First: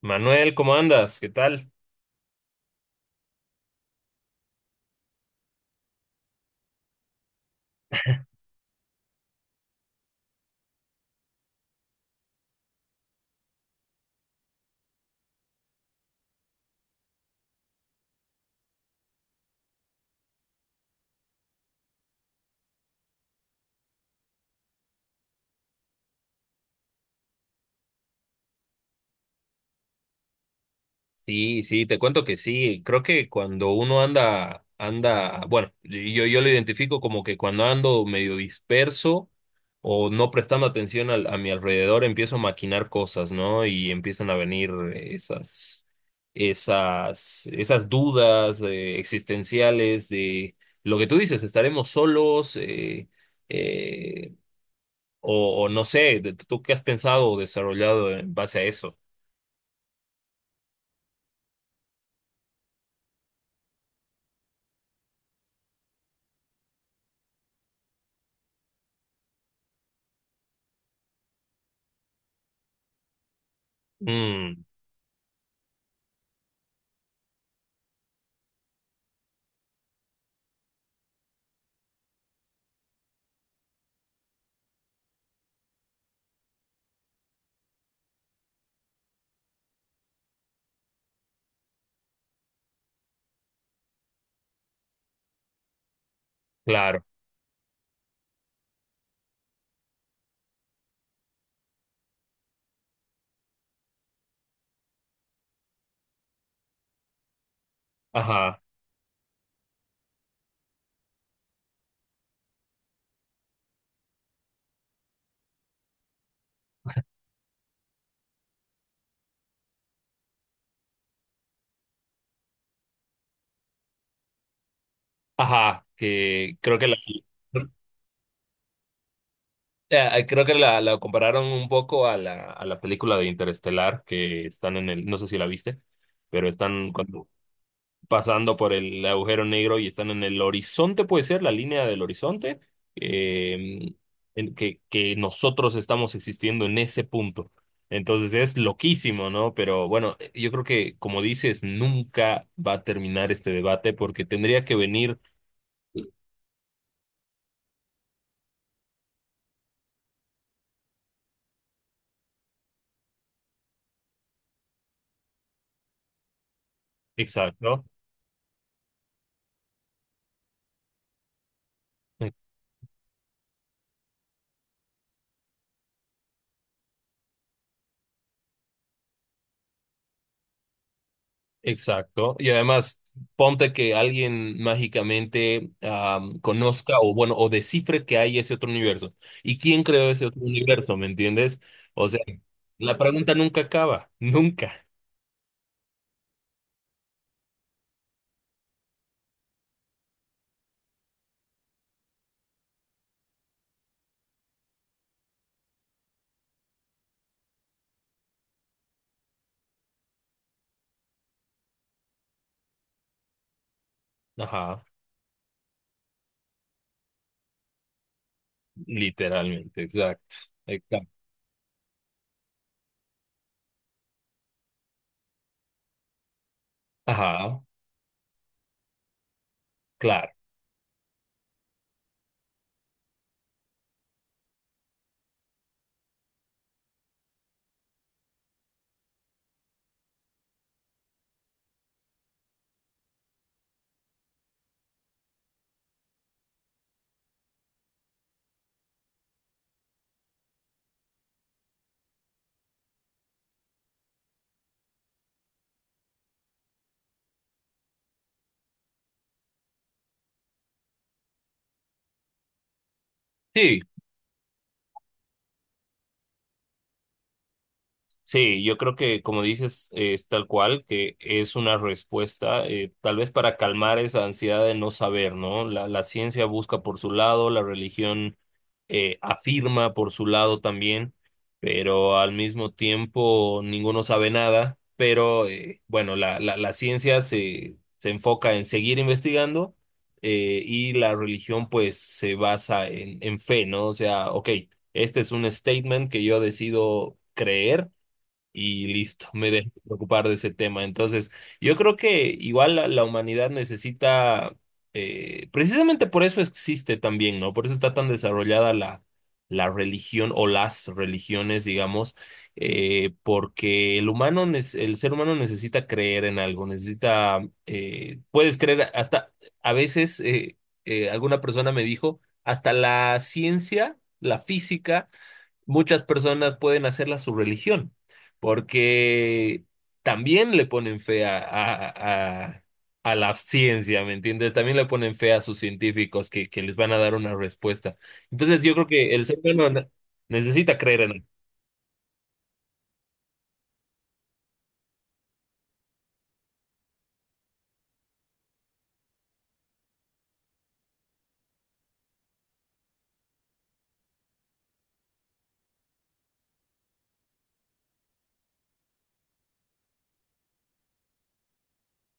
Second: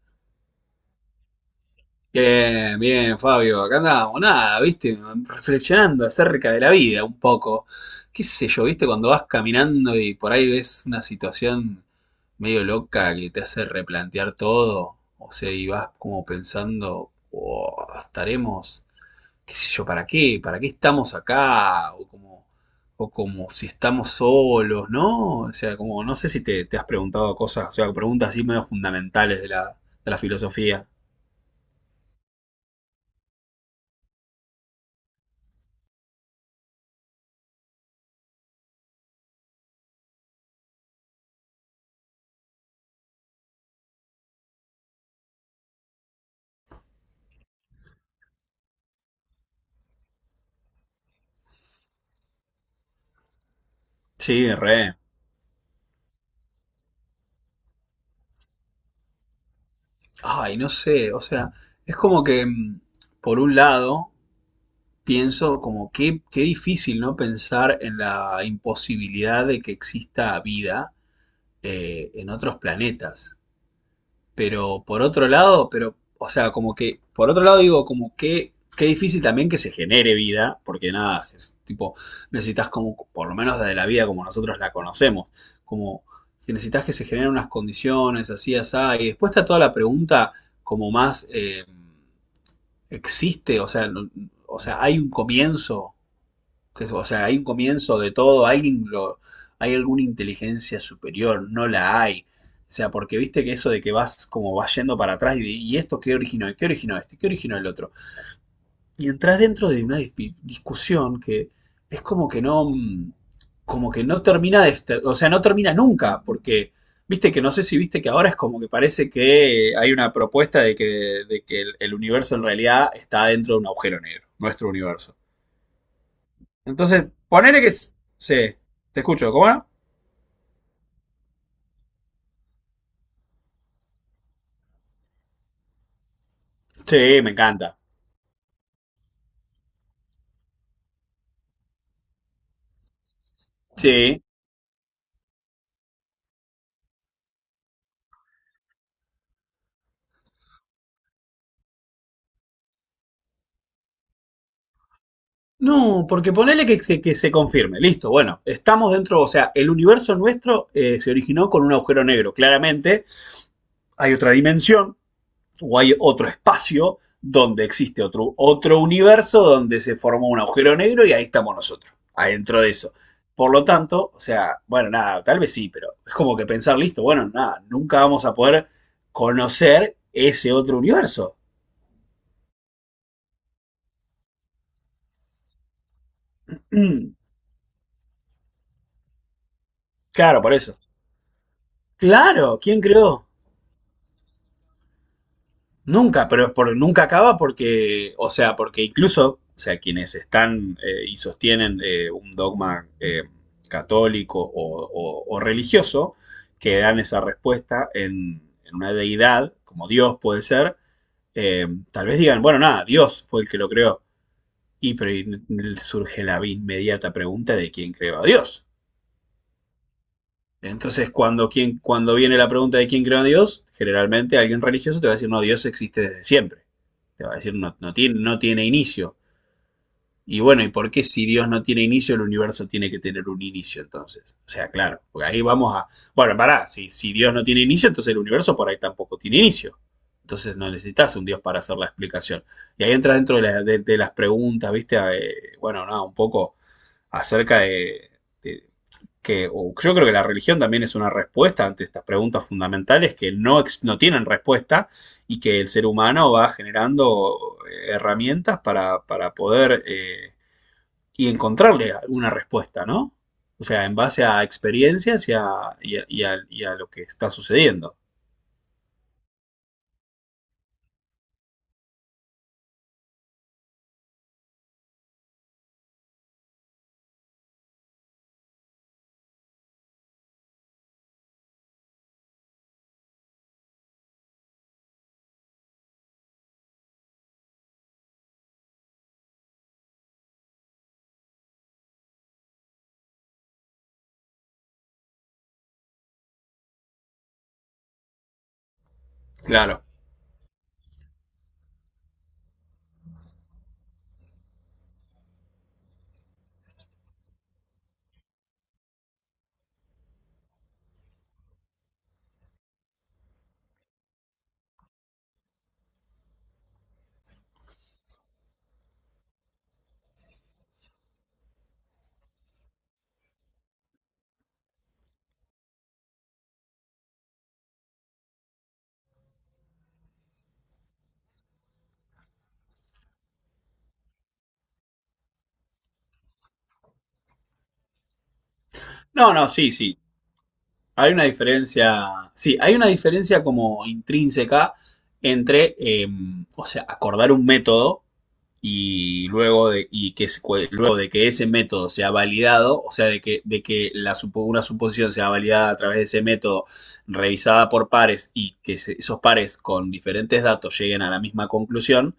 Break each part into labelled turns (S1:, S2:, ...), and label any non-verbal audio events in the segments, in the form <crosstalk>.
S1: Manuel, ¿cómo andas? ¿Qué tal?
S2: Bien, bien, Fabio. Acá andábamos, nada, viste, reflexionando acerca de la vida un poco. Qué sé yo, viste, cuando vas caminando y por ahí ves una situación medio loca que te hace replantear todo. O sea, y vas como pensando, "Oh, estaremos, qué sé yo, ¿para qué? ¿Para qué estamos acá? O como si estamos solos, ¿no? O sea, como, no sé si te has preguntado cosas, o sea, preguntas así medio fundamentales de la filosofía.
S1: Sí, sí, te cuento que sí. Creo que cuando uno anda, anda, bueno, yo lo identifico como que cuando ando medio disperso o no prestando atención a mi alrededor, empiezo a maquinar cosas, ¿no? Y empiezan a venir esas dudas existenciales de lo que tú dices. ¿Estaremos solos? Eh,
S2: Sí, re.
S1: o no sé, ¿tú qué has pensado o desarrollado en base a eso?
S2: Ay, no sé, o sea, es como que, por un lado, pienso como qué, qué difícil, ¿no? Pensar en la imposibilidad de que exista vida en otros planetas.
S1: Mm.
S2: Pero por otro lado, pero, o sea, como que, por otro lado digo, como que, qué difícil también que se genere vida, porque nada, es tipo, necesitas como, por lo menos desde la vida como nosotros la conocemos, como que necesitas que se generen unas condiciones así, así, y después está toda la pregunta como más, ¿existe? O sea, o sea, ¿hay un comienzo? Que,
S1: Claro,
S2: o sea, hay un comienzo de todo, alguien lo, hay alguna inteligencia superior, no la hay. O sea, porque viste que eso de que vas como vas yendo para atrás y, y esto qué originó esto, qué originó el otro.
S1: ajá,
S2: Y entras dentro de una discusión que es como que no, como que no termina de, o sea, no termina nunca, porque viste que no sé si viste que ahora es como que parece que hay una propuesta de que el universo en realidad está dentro de un agujero negro, nuestro universo.
S1: ajá, que creo que
S2: Entonces, ponele que. Sí, te escucho, ¿cómo era?
S1: creo que la compararon un poco a a la película de Interestelar, que están en el, no sé si la viste, pero están
S2: Sí,
S1: cuando,
S2: me encanta.
S1: pasando por el agujero negro y están en el horizonte, puede ser, la línea del horizonte, eh,
S2: Sí.
S1: en que nosotros estamos existiendo en ese punto. Entonces es loquísimo, ¿no? Pero bueno, yo creo que, como dices, nunca va a terminar este debate porque tendría que venir,
S2: No, porque ponele que, que se confirme. Listo, bueno, estamos dentro, o sea, el universo nuestro se originó con un agujero negro. Claramente hay otra dimensión o hay otro espacio donde
S1: exacto.
S2: existe otro universo donde se formó un agujero negro y ahí estamos nosotros, adentro de eso. Por lo tanto, o sea, bueno, nada, tal vez sí, pero es como que pensar, listo, bueno, nada, nunca vamos a poder conocer ese otro universo.
S1: Exacto. Y además, ponte que alguien mágicamente conozca o
S2: Mm,
S1: bueno, o descifre que hay ese otro universo. ¿Y quién creó ese
S2: claro,
S1: otro
S2: por eso.
S1: universo? ¿Me entiendes? O sea,
S2: Claro, ¿quién
S1: la
S2: creó?
S1: pregunta nunca acaba, <laughs> nunca.
S2: Nunca, pero es por, nunca acaba porque, o sea, porque incluso, o sea, quienes están y sostienen un dogma católico o, o religioso, que dan esa respuesta en una deidad, como Dios puede ser, eh, tal vez digan, bueno, nada, Dios fue el que lo creó.
S1: Ajá,
S2: Y pero y surge la inmediata pregunta de quién creó a Dios.
S1: literalmente, exacto. Exacto.
S2: Entonces, cuando, quien, cuando viene la pregunta de quién creó a Dios, generalmente alguien religioso te va a decir, no, Dios existe desde siempre. Te va a decir,
S1: Ajá,
S2: no, no, tiene, no tiene inicio.
S1: claro.
S2: Y bueno, ¿y por qué si Dios no tiene inicio, el universo tiene que tener un inicio entonces? O sea, claro, porque ahí vamos a... Bueno, pará, si, si Dios no tiene inicio, entonces el universo por ahí tampoco tiene inicio. Entonces no necesitas un Dios para hacer la explicación. Y ahí entras dentro de las preguntas, ¿viste? Bueno, nada, no, un poco acerca de, que o yo creo que la religión también es una respuesta ante estas preguntas fundamentales que no, no tienen respuesta y que el ser humano va generando herramientas para poder y encontrarle alguna respuesta, ¿no? O
S1: Sí.
S2: sea, en base a experiencias y a, y a lo que está sucediendo.
S1: Sí, yo creo que como dices, es tal cual, que es una respuesta, tal vez para calmar esa ansiedad de no saber, ¿no? La ciencia busca por su lado, la religión afirma por su lado también, pero al mismo tiempo ninguno sabe nada, pero bueno, la ciencia se enfoca en seguir investigando, y la religión pues se basa en fe, ¿no? O sea, ok, este es un statement que yo decido creer y listo, me dejé de
S2: Claro.
S1: preocupar de ese tema. Entonces, yo creo que igual la humanidad necesita, precisamente por eso existe también, ¿no? Por eso está tan desarrollada la religión o las religiones, digamos, porque el humano, el ser humano necesita creer en algo, necesita, puedes creer hasta, a veces, alguna persona me dijo, hasta la ciencia, la física muchas personas pueden hacerla su religión, porque también le ponen fe a la ciencia, ¿me entiendes? También le ponen fe a sus científicos que les van a dar una respuesta. Entonces yo creo que el
S2: No,
S1: ser
S2: no,
S1: humano
S2: sí, sí.
S1: necesita creer en
S2: Hay una
S1: él.
S2: diferencia, sí, hay una diferencia como intrínseca entre, o sea, acordar un método y luego de, y que, luego de que ese método sea validado, o sea, de que la, una suposición sea validada a través de ese método, revisada por pares y que esos pares con diferentes datos lleguen a la misma conclusión,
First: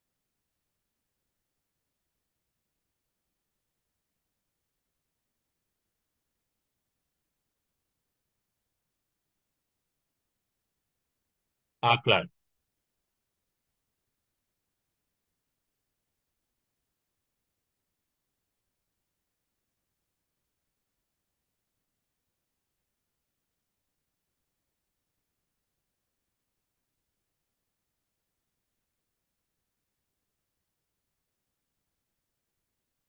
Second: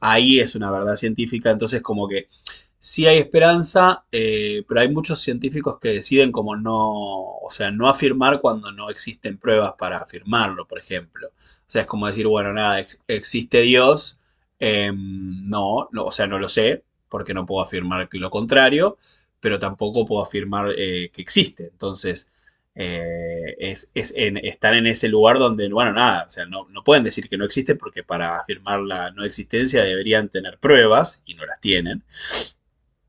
S2: ahí es una verdad científica, entonces como que sí hay esperanza, pero hay muchos científicos que deciden como no, o sea, no afirmar cuando no existen pruebas para afirmarlo, por ejemplo. O sea, es
S1: Ah,
S2: como decir,
S1: claro,
S2: bueno, nada, existe Dios, no, no, o sea, no lo sé, porque no puedo afirmar que lo contrario, pero tampoco puedo afirmar que existe. Entonces, es, están en ese lugar donde, bueno, nada, o sea, no, no pueden decir que no existe porque para afirmar la no existencia deberían tener pruebas y no las tienen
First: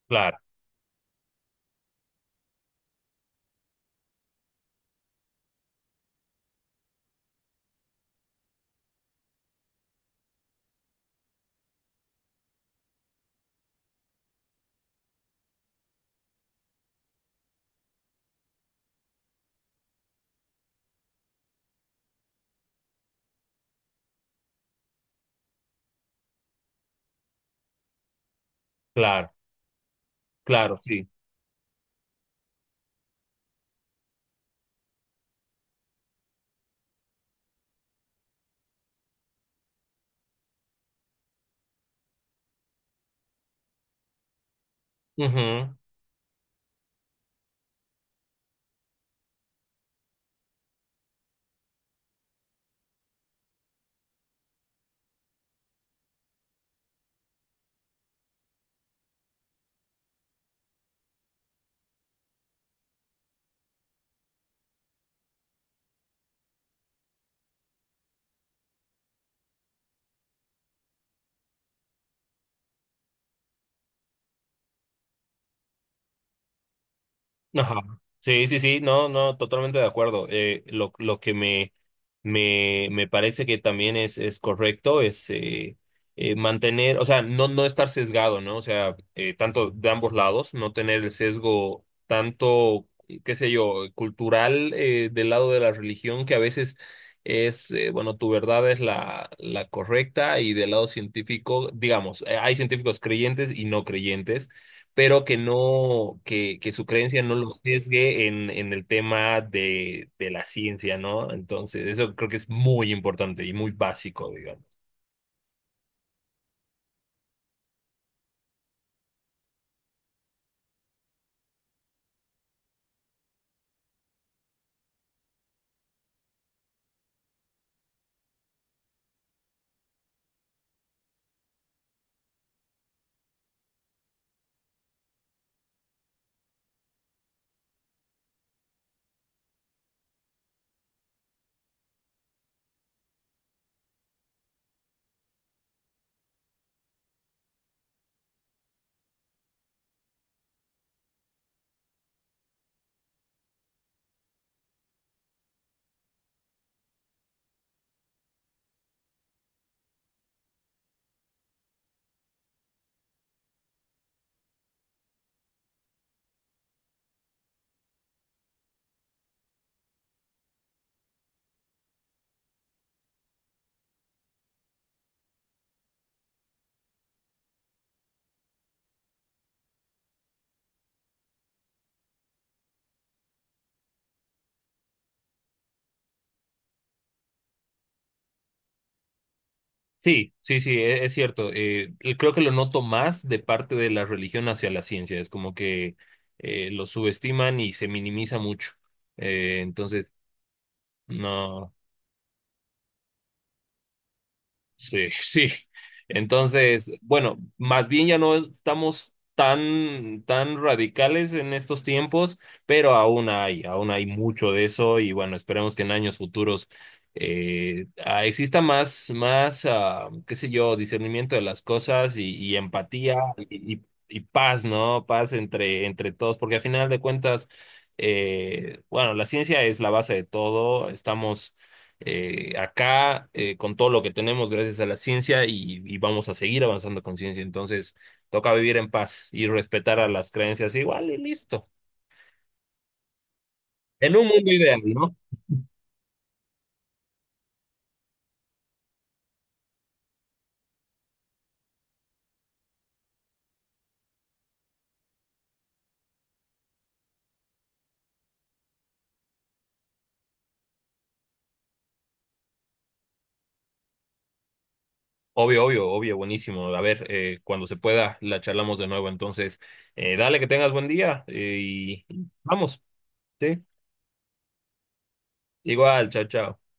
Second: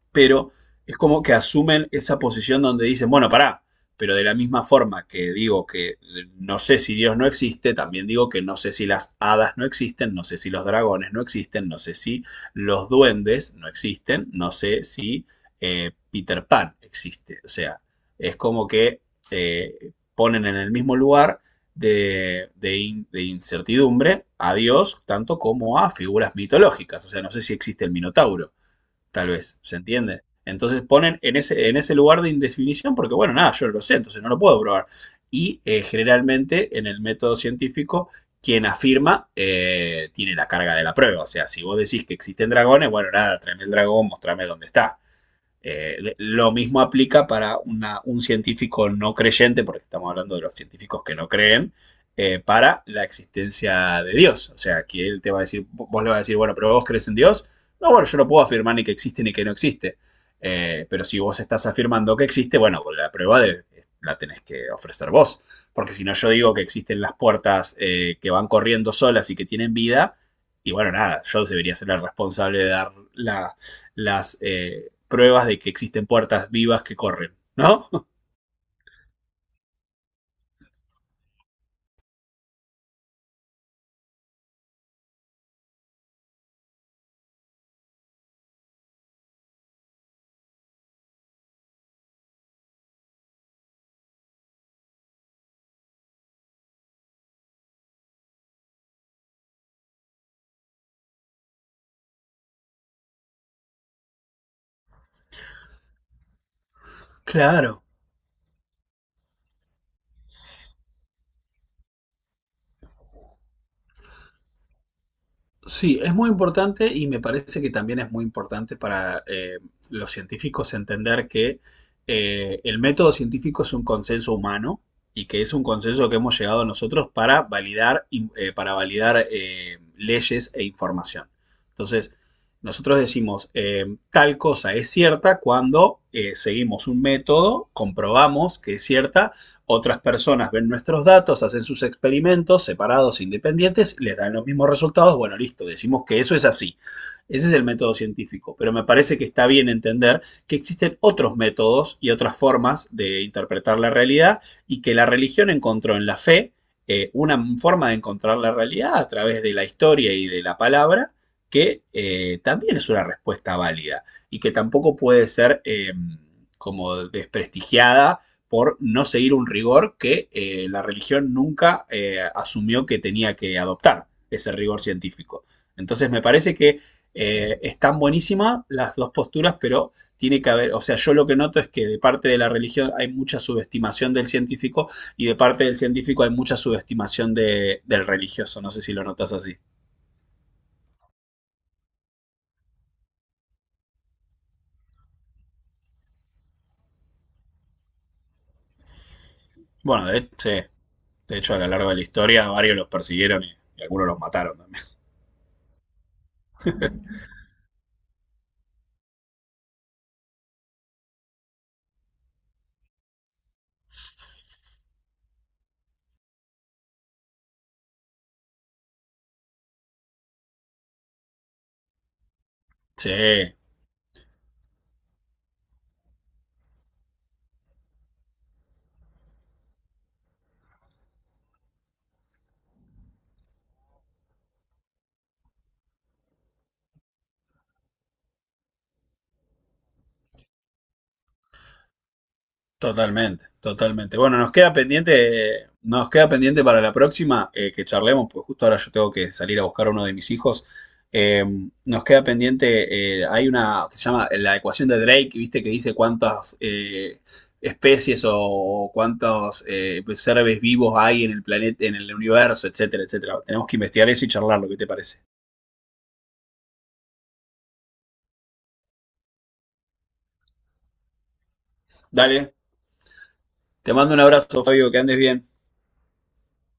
S1: claro,
S2: pero es como que asumen esa posición donde dicen, bueno, pará, pero de la misma forma que digo que no sé si Dios no existe, también digo que no sé si las hadas no existen, no sé si los dragones no existen, no sé si los duendes no existen, no sé si Peter Pan existe. O sea, es como que ponen en el mismo lugar de, de incertidumbre a Dios, tanto como a figuras mitológicas. O sea, no sé si existe el Minotauro. Tal
S1: claro,
S2: vez, ¿se entiende?
S1: claro,
S2: Entonces
S1: sí.
S2: ponen en ese lugar de indefinición porque, bueno, nada, yo no lo sé, entonces no lo puedo probar. Y generalmente en el método científico, quien afirma tiene la carga de la prueba. O sea, si vos decís que existen dragones, bueno, nada, tráeme el dragón, mostrame dónde está. Lo mismo aplica para un científico no creyente, porque estamos hablando de los científicos que no creen, para la existencia de Dios. O sea, que él te va a decir, vos le vas a decir, bueno, pero vos crees en Dios. No, bueno, yo no puedo afirmar ni que existe ni que no existe. Pero si vos estás afirmando que existe, bueno, la tenés que ofrecer vos. Porque si no, yo digo que existen las puertas que van corriendo solas y que tienen vida. Y bueno, nada, yo debería ser el responsable de dar la, las pruebas de que existen puertas vivas que corren,
S1: Ajá.
S2: ¿no? <laughs>
S1: Sí, sí, sí, no, no, totalmente de acuerdo. Lo que me parece que también es correcto es mantener, o sea, no, no estar sesgado, ¿no? O sea, tanto de ambos lados, no tener el sesgo tanto, qué sé yo, cultural del lado de la religión, que a veces es, bueno, tu verdad es la correcta, y del lado científico, digamos, hay científicos creyentes y no creyentes, pero que no, que su creencia no lo
S2: Claro.
S1: sesgue en el tema de la ciencia, ¿no? Entonces, eso creo que es muy importante y muy básico, digamos.
S2: Sí, es muy importante y me parece que también es muy importante para los científicos entender que el método científico es un consenso humano y que es un consenso que hemos llegado nosotros para validar, para validar leyes e información. Entonces, nosotros decimos, tal cosa es cierta cuando seguimos un método, comprobamos que es cierta. Otras personas ven nuestros datos, hacen sus experimentos separados, independientes, les dan los mismos resultados. Bueno, listo, decimos que eso es así. Ese es el método científico. Pero me parece que está bien entender que existen otros métodos y otras formas de interpretar la realidad y que la religión encontró en la fe una forma de encontrar la realidad a través de la historia y de la palabra que también es una respuesta válida y que tampoco puede ser como desprestigiada por no seguir un rigor que la religión nunca asumió que tenía que adoptar, ese rigor científico. Entonces me parece que están buenísimas las dos posturas, pero tiene que haber, o sea, yo lo que noto es que de parte de la religión hay mucha subestimación del científico y de parte del científico hay mucha subestimación del religioso, no sé si lo notas así.
S1: Sí, sí, sí, es, cierto. Y creo que lo noto más de parte de la religión hacia la ciencia. Es como que lo subestiman y se minimiza mucho.
S2: Bueno,
S1: Entonces,
S2: de, sí, de hecho a lo
S1: no.
S2: largo de la historia varios los persiguieron y algunos los mataron también.
S1: Sí, <laughs> sí. Entonces, bueno, más bien ya no estamos tan, tan radicales en estos tiempos, pero aún hay mucho de eso, y bueno, esperemos que en años futuros exista más, qué sé yo, discernimiento de las cosas y
S2: Sí,
S1: empatía y y paz, ¿no? Paz entre, entre todos, porque al final de cuentas, bueno, la ciencia es la base de todo, estamos acá con todo lo que tenemos gracias a la ciencia y vamos a seguir avanzando con ciencia. Entonces, toca vivir en paz y respetar a las creencias igual y listo.
S2: totalmente,
S1: En
S2: totalmente.
S1: un
S2: Bueno,
S1: mundo ideal, ¿no?
S2: nos queda pendiente para la próxima que charlemos, pues justo ahora yo tengo que salir a buscar a uno de mis hijos. Eh, nos queda pendiente, hay una que se llama la ecuación de Drake, viste que dice cuántas especies o cuántos pues, seres vivos hay en el planeta, en el universo, etcétera, etcétera. Tenemos que investigar eso y charlarlo, ¿qué te parece?
S1: Obvio, obvio, obvio, buenísimo. A ver, cuando se pueda, la charlamos de nuevo. Entonces, dale que tengas buen día, y
S2: Dale,
S1: vamos, ¿sí?
S2: te mando un abrazo, Fabio, que andes bien.
S1: Igual, chao, chao.